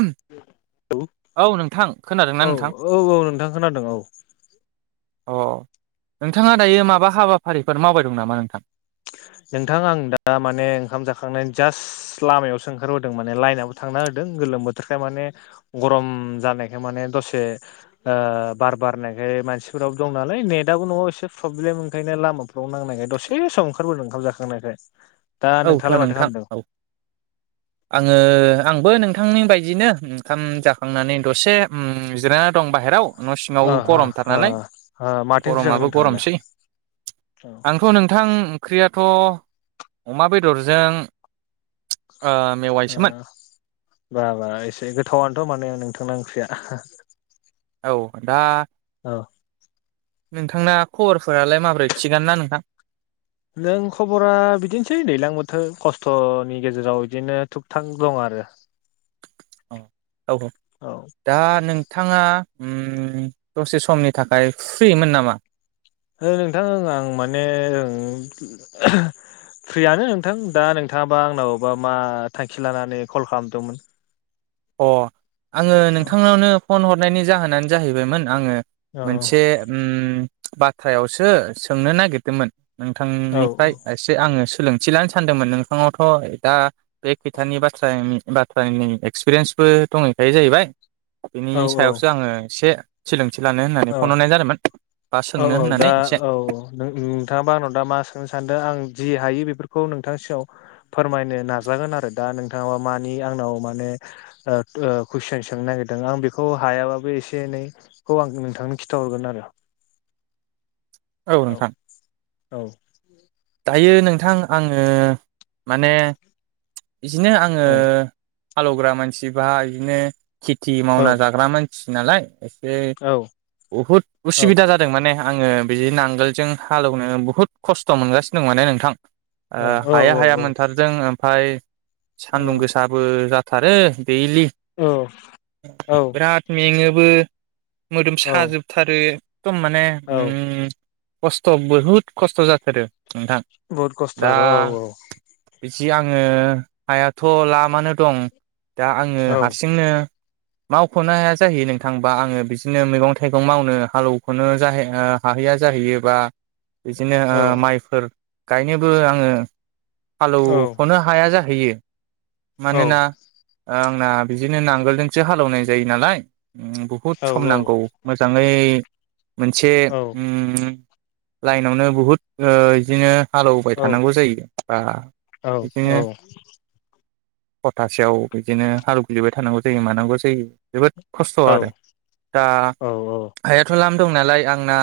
ओम औ नोंथां खोनादों ना औ नोंथां? औ नोंथां खोनादों औ अ नोंथाङा दायो माबा हाबाफारिफोर मावबाय दं नामा नोंथां? नोंथां आं दा माने ओंखाम जाखांनानै जास्ट लामायावसो ओंखारबोदों माने लाइनाबो थांना हो दों गोलोम बोथोरखाय माने गरम जानायखाय माने दसे ओ बार बारनाय ओ मानसिफोराबो दं नालाय नेटआबो न'आव एसे प्रब्लेम ओंखायनो लामाफ्राव नांनायखाय दसे सम ओं ओंखारबोदों ओंखाम जाखांनायखाय। औथ' नोंथाङालाय माथो नोंथां खालामदों? औ आङो आंबो नोंथ थांनि बायदिनो ओंखाम जाखांनानै दसे जिरना दं बाहेराव। न' सिङाव ओ हो गरमथार ओ नालाय ओ माथो ओंख्रि जाखो गरमाबो नोंथाङालाय? गरमसै। औ आंथ' नोंथां क्रियाट ‌। थ अमा बेदरजों ओ ओ मेवाइसोमोन बा बा एसे गोथावनोथ' माने नोंथांना ओंख्रिया। औ दा ओ। नोंथांना खबरफोरालाय माबोरै थिगानो ना नोंथां। नों खबरा बिदिनोसै दैज्लां बोथोर खस्थ'नि गेजेराव इदिनो थुुब थां दं आरो आरो औ औ दा नोंथां थांङा उम दसे समनि थाखाय फ्रिमोन नामा? ओ नोंथां ओ आं माने ओं फ्रियानो नोंथां दा नोंथाङाबा आंनावबा मा थांखि लानानै कल खालामदोंमोन। अ आङो औ नोंथांनावनो फन हरनायनि जाहोनानो जाहैबायमोन आङो। औ मोनसे उम बाथ्रायावसो सोंनो नागिरदोंमोन। औ नोंथांनिफ्राय एसे आङो सोलोंथि लानो सानदोंमोन नोंथांनावथ' दा बे खोथानि बाथ्रानि बाथ्रानि एक्सपिरियेन्सबो दंहैखायो जाहैबाय। बेनि औ औ सायावसो आङो एसे सोलोंथि लानो होननानै औ फन हरनाय जादोंमोन। बा औ सोंनो औ दा होननानै एसे औ नो-नोंथाङाबा आंनाव दा मा सोंनो सानदों आं जि हायो बेफोरखौ खौ नोंथां सेराव फोरमायनो नाजागोन आरो दा नोंथाङाबा मानि आंनाव माने ओ कुइसन सोंनो नागिरदों आं बेखौ हायाबाबो एसे एनैखौ आं नोंथांनो खिथाहरगोन आरो। औ औ। दायो नोंथां आङो माने बिदिनो आङो औ हालौग्रा मानसि बा बिदिनो खेथि मावना जाग्रा मानसि सि नालाय एसे औ बहुद औ उसुबिदा जादों माने आङो बिदि नांगोलजों हालेवनो बुहुद खस्थ' मोनगासिनो दं माने नोंथां। ओ औ हाया हाया मोनथारदों ओमफाय सान्दुं गोसाबो जाथारो दैलि औ बिराद मेङो मोदोम औ साजोबथारो एकदम माने औ उ खस्थ' बहुद खस्थ' जाथारो नोंथां बहुद खस्थ' दा आरो औ जि आङो हायाथ' लामानो दं दा आङो औ हारसिंनो मावख'नो हाया जाहै नोंथां बा आङो बिदिनो मैगं थाइगं मावनो हालौवख'नो जाहै हाहैया जाहैयोबा बिदिनो ओ औ माइफोर गायनोबो आङो औ हालौवख'नो हाया जाहै होयो औ मानोना आंना बिदिनो नांगोलजोंसो हालौवनाय जायो नालाय उ बुहुद औ सम औ नांगौ मोजाङै मोनसे उ लाइनावनो बहुत ओ बिदिनो हालौवबाय थानांगौ जायो बा बिदिनो खथासेयाव बिदिनो हालौव ग्लिबाय थानांगौ जायो मानांगौ जायो जोबोद खस्थ' आरो दा औ औ हायाथ' लाम दं नालाय आंना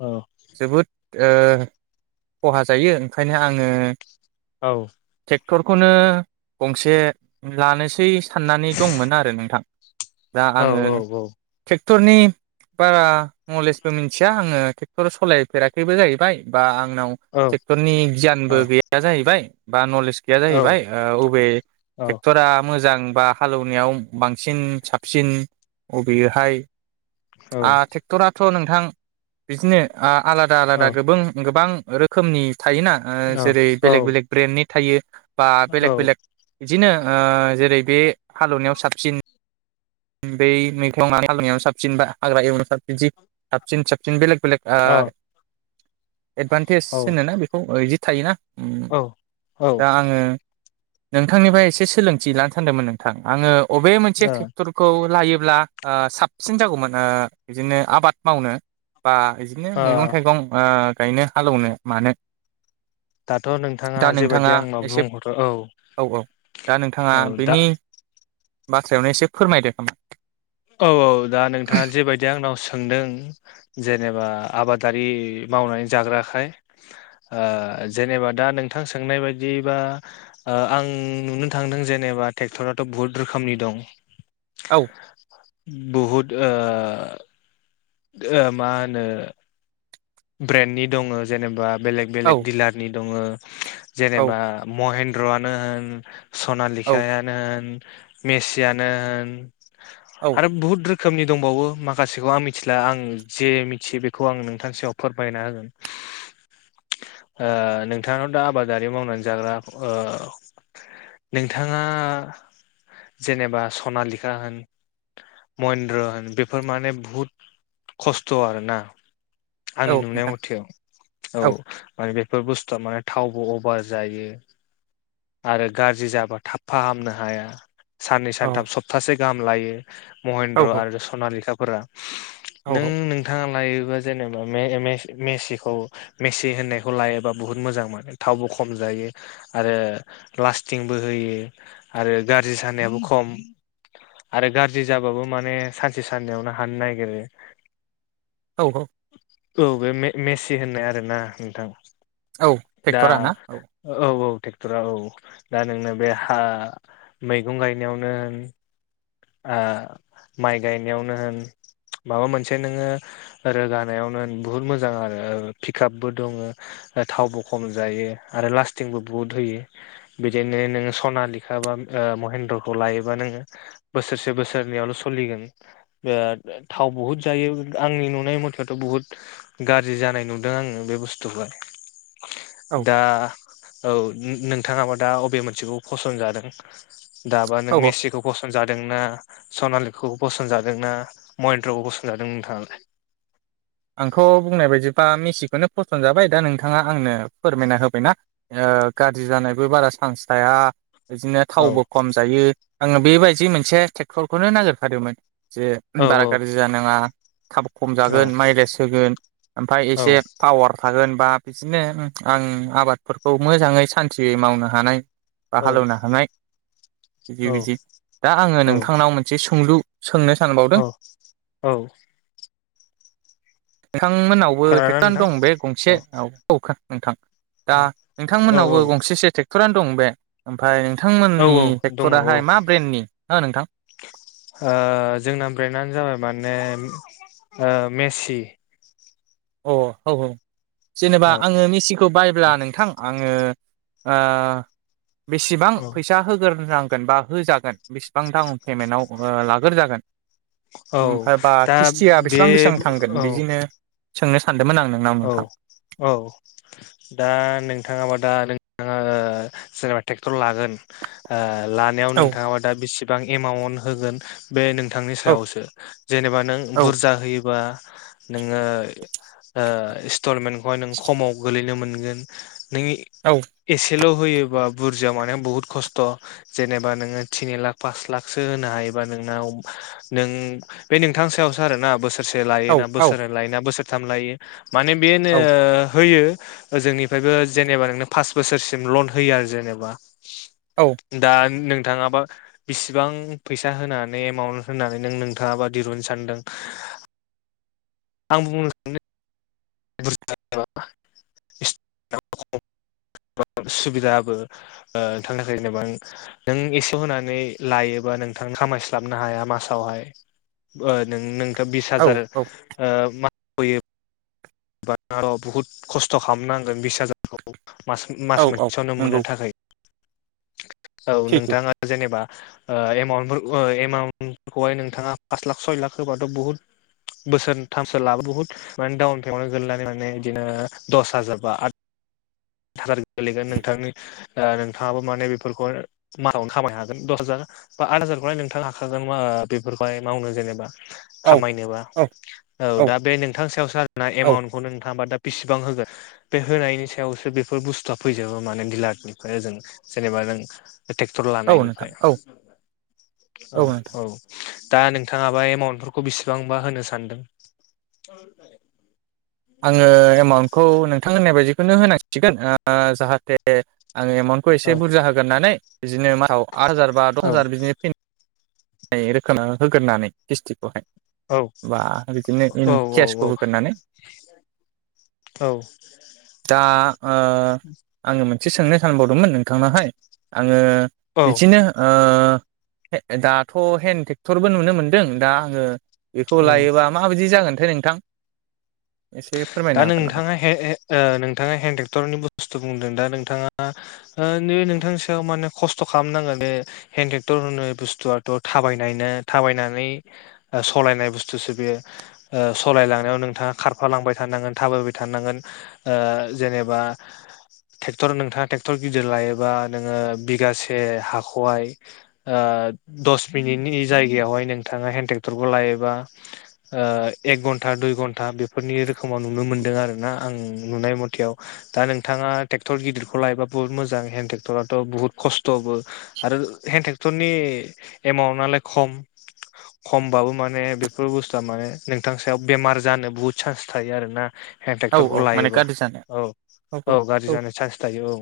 औ जोबोद ओ खहा जायो ओंखायनो आङो औ ट्रेक्टरखौनो गंसे लानोसै साननानै दंमोन आरो नोंथां दा औ आङो औ ट्रेक्टरनि बारा नलेजबो मिथिया आङो ट्रेक्टर सालायफेराखैबो जाहैबाय बा आंनाव औ ट्रेक्टरनि औ गियानबो गैया जाहैबाय बा नलेज गैया औ जाहैबाय अबे औ ट्रेक्ट'रा मोजां आंबा हालौवनायाव बांसिन साबसिन अबेहाय आ औ ट्रेक्टराथ' नोंथां बिदिनो आ आलादा आलादा गोबों गोबां रोखोमनि थायोना औ ओ जेरै बेलेक बेलेक ब्रेन्डनि थायो बा बेलेक बेलेक बिदिनो ओ जेरै बे हालौवनायाव साबसिन बे मैगं हानायाव साबसिन बा हाग्रा एवनायाव साबसिन सै साबसिन साबसिन बेलेग बेलेग ओ एदभान्टेज होनोना बेखौ ओ बिदि थायोना उम औ औ दा आङो नोंथांनिफ्राय एसे सोलोंथि लानो सानदोंमोन नोंथां आङो अबे मोनसे ट्रेक्टरखौ लायो जेब्ला ओ साबसिन जागौमोन ओ बिदिनो आबाद मावनो बा बिदिनो मैगं थाइगं ओ गायनो हालौवनो मानो दाथ' दा नोंथाङा जेबायदि आंनाव एसे बुंहरदो औ औ औ दा नोंथाङा औ दा बेनि बाथ्रायावनो एसे फोरमायदो खोमा औ औ दा नोंथाङा जेबायदि आंनाव सोंदों जेनेबा आबादारि मावनानै जाग्राखाय ओ जेनेबा दा नोंथां सोंनाय बायदि बा ओ आं नुनो थांदों जेनेबा बा ट्रेक्टराथ' बुहुत रोखोमनि दं औ बहुद ओ ओ मा होनो ब्रेन्डनि दङ जेनेबा बेलेग औ बेलेग डिलारनि दङ औ जेनेबा महेन्द्रआनो होन औ सनालिखायानो होन मेसियानो होन औ आरो बुहुत रोखोम रोखोमनि दंबावो माखासेखौ आं मिथिला आं जे मिथियो बेखौ आं नोंथां सायाव फोरमायना होगोन ओ नोंथांनाव दा आबादारि मावनानै जाग्रा ओ नोंथाङा जेनेबा सनालिखा होन महेन्द्र होन बेफोर माने बुहुद खस्थ' आरोना आंनि औ नुनाय नोंथां मथेयाव औ माने बे बेफोर बुस्थुआ माने थावबो अभार जायो आरो गाज्रि जाबा थाबफाहामनो हाया। साननै औ सानथाम सप्तासे गाहाम लायो औ महेन्द्र आरो सनालिखाफोरा औ नों नोंथाङा लायोबा जेने मे मे मेसिखौ मेसि होननायखौ लायोबा बुहुत मोजां मोनो थावबो खम जायो। आरो लास्टिंबो होयो आरो गाज्रि जानायाबो खम आरो गाज्रि जाबाबो माने सानसे साननैयावनो हानो नागिरो। औ औ औ बे मेसि होननाय आरोना नोंथां औ दा ट्रेक्टरा ना औ औ ट्रेक्टरा औ दा नोंनो बे हा मैगं गायनायावनो होन ओ माइ गायनायावनो होन माबा मोनसे नोङो रोगानायावनो बुहुत मोजां आरो पिकआपबो दङ थावबो खम जायो आरो लास्टिंबो बुहुत होयो बिदिनो नोङ सनालेखाबा ओ महेन्द्रखौ लायोबा नोङो बोसोरसे बोसोरनैयावल' सोलिगोन बे थाव बहुद जायो आंनि नुनाय मथेथ' बुहुद गाज्रि जानाय नुदों आङो बे बुस्थुखौहाय औ दा औ नोंथाङाबा दा अबे मोनसेखौ फसन्द जादों। दाबा नों औ मेसिखौ फस जादोंना सनालिखौ पसनजादोंना महेन्द्रखौ पसनजादों नोंथाङालाय? आंथ' बुंनाय बायदिबा सिखौनो फसन जाबाय दा नोंथाङा आंनो फोरमायना होबायना गाज्रि जानायबो बारा सान्स था [unintelligible] बिदिनो औ थावबो खम जायो आङो बेबायदि मोनसे ट्रेक्टरखौनो नागिरखादोंमोन। जे औ बारा औ गाज्रि जानाङा थाब खम जागोन माइगाय सोगोन ओमफ्राय औ एसे पावार थागोन बा बिदिनो आं आबादफोरखौ मोजाङै सान्थियै मावनो हानाय बा औ हालेवनो हानाय बिदि औ बिदि दा आङो औ नोंथांनाव मोनसे सोंलु सोंनो सानबावदों औ औ नोंथांमोननावबो खोनादोंना ट्रेक्ट'रनो दं नोंथां बे गंसे औखा नोंथां। दा औ नोंथांमोननावबो गंसेसो ट्रेक्टरानो दं बे ओमफ्राय औ नोंथांमोननि औ दङ औ ट्रेक्टराहाय मा ब्रेन्डनि हो नोंथां? ओ जोंना ब्रेन्डआानो जाबाय माने ओ मेसि। अ औ औ जेनेबा औ आङो मेसिखौ बायब्ला नोंथां आङो ओ बेसेबां औ फैसा होगोर नांगोन बा होजागोन बेसिबां डाउन पेमेन्टाव लाग्रोजागोन औ ओमफ्राय बा दा ख्रिस्टिया बे बेसेबां बेसेबां थांगोन औ बिदिनो सोंनो सान औ औ दा नोंथाङाबा दा ओ जेनबा ट्रेक्टर लागोन ओ लानायाव औ नोंथाङाबा दा बेसेबां एमाउन्ट होगोन बे नोंथांनि औ सायावसो जेनेबा नों औ बुरजा होयोबा नोङो ओ इन्स्टलमेन्टखौहाय नोंङो खमाव गोगलैनो मोनगोन। नों औ एसेल' होयोबा बुरजा मानाय बुहुत खस्थ' जेनेबा नोङो थिनि लाख पास लाखसो होनो हायोबा नों नाव नों बे नोंथांनि सायावसो आरो ना बोसो रसे लायो औ ना औ बोसोर नै लायो ना बोसोरथाम लायो माने बे औ होयो। ओ जोंनिफ्रायबो जेनेबा नोंनो फास बोसोरसिम लन होयो आरो जेनेबा औ दा नों थाङाबा बिसिबां फैसा होनानै एमाउन्ट होनानै नों नोंथाङाबा दहुननो सानदों। [inaudible] आं बुंनो सानदों बुरजा [unintelligible] [inaudible] सुबिदाबो ओ नोंथांनि थाखाय जेनेबा नों एसे होनानै लायोबा नोंथां खामायस्लाबनो हाया मासावहाय नों नों बिस हाजार औ ओ मासाव होयो हमबा बुहुद खस्थ' खालामनांगोन बिस हाजारखौ। मास औ मास औ मोनसेयावनो नंगौ मोननो थाखाय। औ सैथो नोंथाङा जेनेबा ओ एमाउन्ट ओ एमाउन्टखौहाय नोंथाङा पास लाख सय लाख होबाथ' बुहुत बोसोरथामसो लाबाबो बुहुत माने डाउन नाव गोगैनानै माने बिदिनो दस हाजार बा आद हाजार गोलैगोन नोंथांनि नोंथाङाबो माने बेफोरखौ मानावनो खामायनो हागोन दस हाजार। बा आद हाजारखौलाय नोंथांङा हाखागोन आ बेफोरखौहाय मावनो जेनेबा। औ खामायनोबा औ औ दा बे नोंथांनि सायावसो आरोना औ एमाउन्टखौ नोंथाङाबा दा बेसिबां होगोन बे होनायनि सायावसो बे फोर बुस्थुआ फैजोबो माने डिलारनिफ्राय ओजों जेनेबा नों ट्रेक्टर औ नोंथां लानायनिफ्राय औ औ औ। दा नोंथाङाबा एमाउन्टफोरखौ बेसेबांबा होनो सानदों? आङो एमाउन्टखौ नोंथां होननाय बायदिखौनो होनांसिगोन ओ जाहाथे आंङो एमाउन्टखौ एसे औ बुरजा होग्रोनानै बिदिनो मासाव आद हाजार बा दस औ हाजार बिदिनो फैनाय रोखोम होगोरनानै खिस्थिखौहाय औ एबा बिदिनो इन औ औ केसखौ औ होगोरनानै दा ओ आङो एसे सोंनाय सानबावदोंमोन नोंथांनावहाय आङो औ बिदिनो दाथ' हेन्द टेक्टरबो नुनो मोनदों दा आङो बेखौ औ लायोबा माबायदि जागोनथाय नोंथां? एसे दा फोरमायनो हागोन नामा नोंथाङा नोंथाङा हेन्द ट्रेक्टरनि बुस्थु बुंदों दा नोंथाङा नै नोंथांनि सायाव माने खस्थ' खालामनांगोन बे हेन्द टेक्टर होननाय बुस्थुआथ' थाबायनायनो थाबायनानै सालायनाय बुस्थुसो बेयो सालायलांनायाव नोंथाङा खारफालांबाय था नोङो थाबायबाय थानांगोन जेनेबा ट्रेक्टर नोंथाङा ट्रेक्टर गिदिर लायोबा नोङो बिगासे हाखौहाय दस मिनिटनि जायगायावहाय नोंथांङा हेन टेक्टरखौ लायोबा ओ एख ख घनता दुय धनता बेफोरनि खमाव नुनो मोन्दों आरो ना आं नुनाय मथेआव दा नोंथाङा टेक्ट'र गिदिरखौ लायोब्ला बुहुत मोजां। बे हेन्द टेक्टराथ' बुहुत खस्थ'बो आरो हेन्द टेक्टरनि एमाउटलाय खम खमबाबो माने बेफोर बुस्थुआ माने नोंथां सायाव बेमार जानो बहुद सान्स थायो आरोना हेन औ टेक्टरखौ औ माने लायोबा गाज्रि जानो औ औ गाज्रि जानाय चान्स थायो औ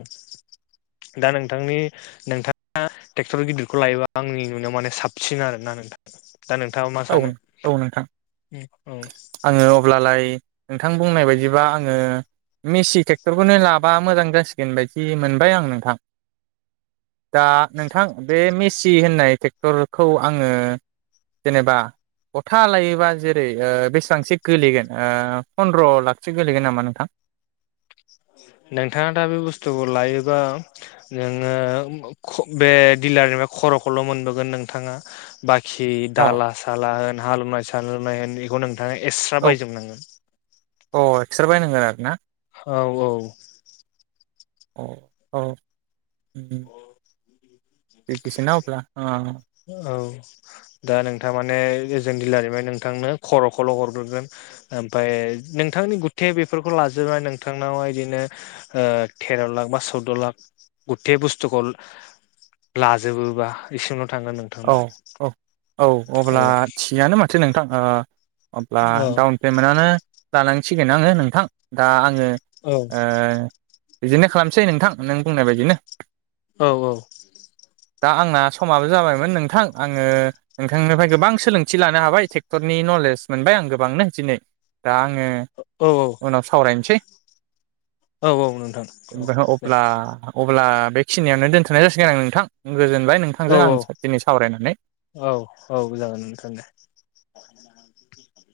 दान नों थांनि नोंथाङा टेक्टर गिदिरखौ लायोबा आंनि नुनायाव माने साबसिन आरोना नोंथां दा नोंथाङा मा औ सानो औ नोंथां औ आङो अब्लालाय नोंथां बुंनाय बायदिबा आङो मिसि ट्रेक्टरखौनो लाबा मोजां जासिगोन बायदि मोनबाय आं नोंथां दा नोंथां बे मेसि होननाय टेक्टरखौ आङो जेनेबा गथा लायोबा जेरै बेसेबांसो गोलैगोन फन्द्र' लाखसो गोलैगोन नामा नोंथां? नोंथाङा दा बे बुस्थुखौ लायोबा नोङो बे डिलारनिफ्राय खर'खौल' मोनबोगोन नोंथाङा बाखि जि अ दाला साला होन हालेवनाय सालेवनाय होन बेखौ नों थाङा एक्स्रा औ बायजोबनांगोन अ एकस्रा बायनांगोन आरो ना औ औ औ औ एखैसोना अब्ला अ औ दा नोंथां माने एजोन दिलारनिफ्राय नोंथांनो खर'खौल' हरग्रोगोन ओमफाय नोंथांनि गुथे बेफोरखौ लाजोबनानै नोंथांनावहाय बिदिनो ओ थेर' लाख बा सौद' लाख गुथे बुस्थुखौ लाजोबोबा इसे औ औ औ औ अब्ला थिगानो माथो नोंथां अब्ला औ डाउन पेमेन्टआनो लानांसिगोन आङो नोंथां दा आङो औ ओ बिदिनो खालामसै नोंथां नों बुंनाय बायदिनो औ औ दा आंना समाबो जाबाय नोंथां आङो नोंथांनिफ्राय गोबां सोलोंथि लानो हाबाय टेक्टरनि नलेज मोनबाय आं गोबांनो दिनै दा आङो औ औ उनाव सावरायनोसै औ औ नोंथां औ दे अब्ला अब्ला बेखिनियावनो दोनथनाय जासिगोन आं नोंथां गोजोनबाय औ नोंथांजों आं साइ औ औ जागोन नोंथां दे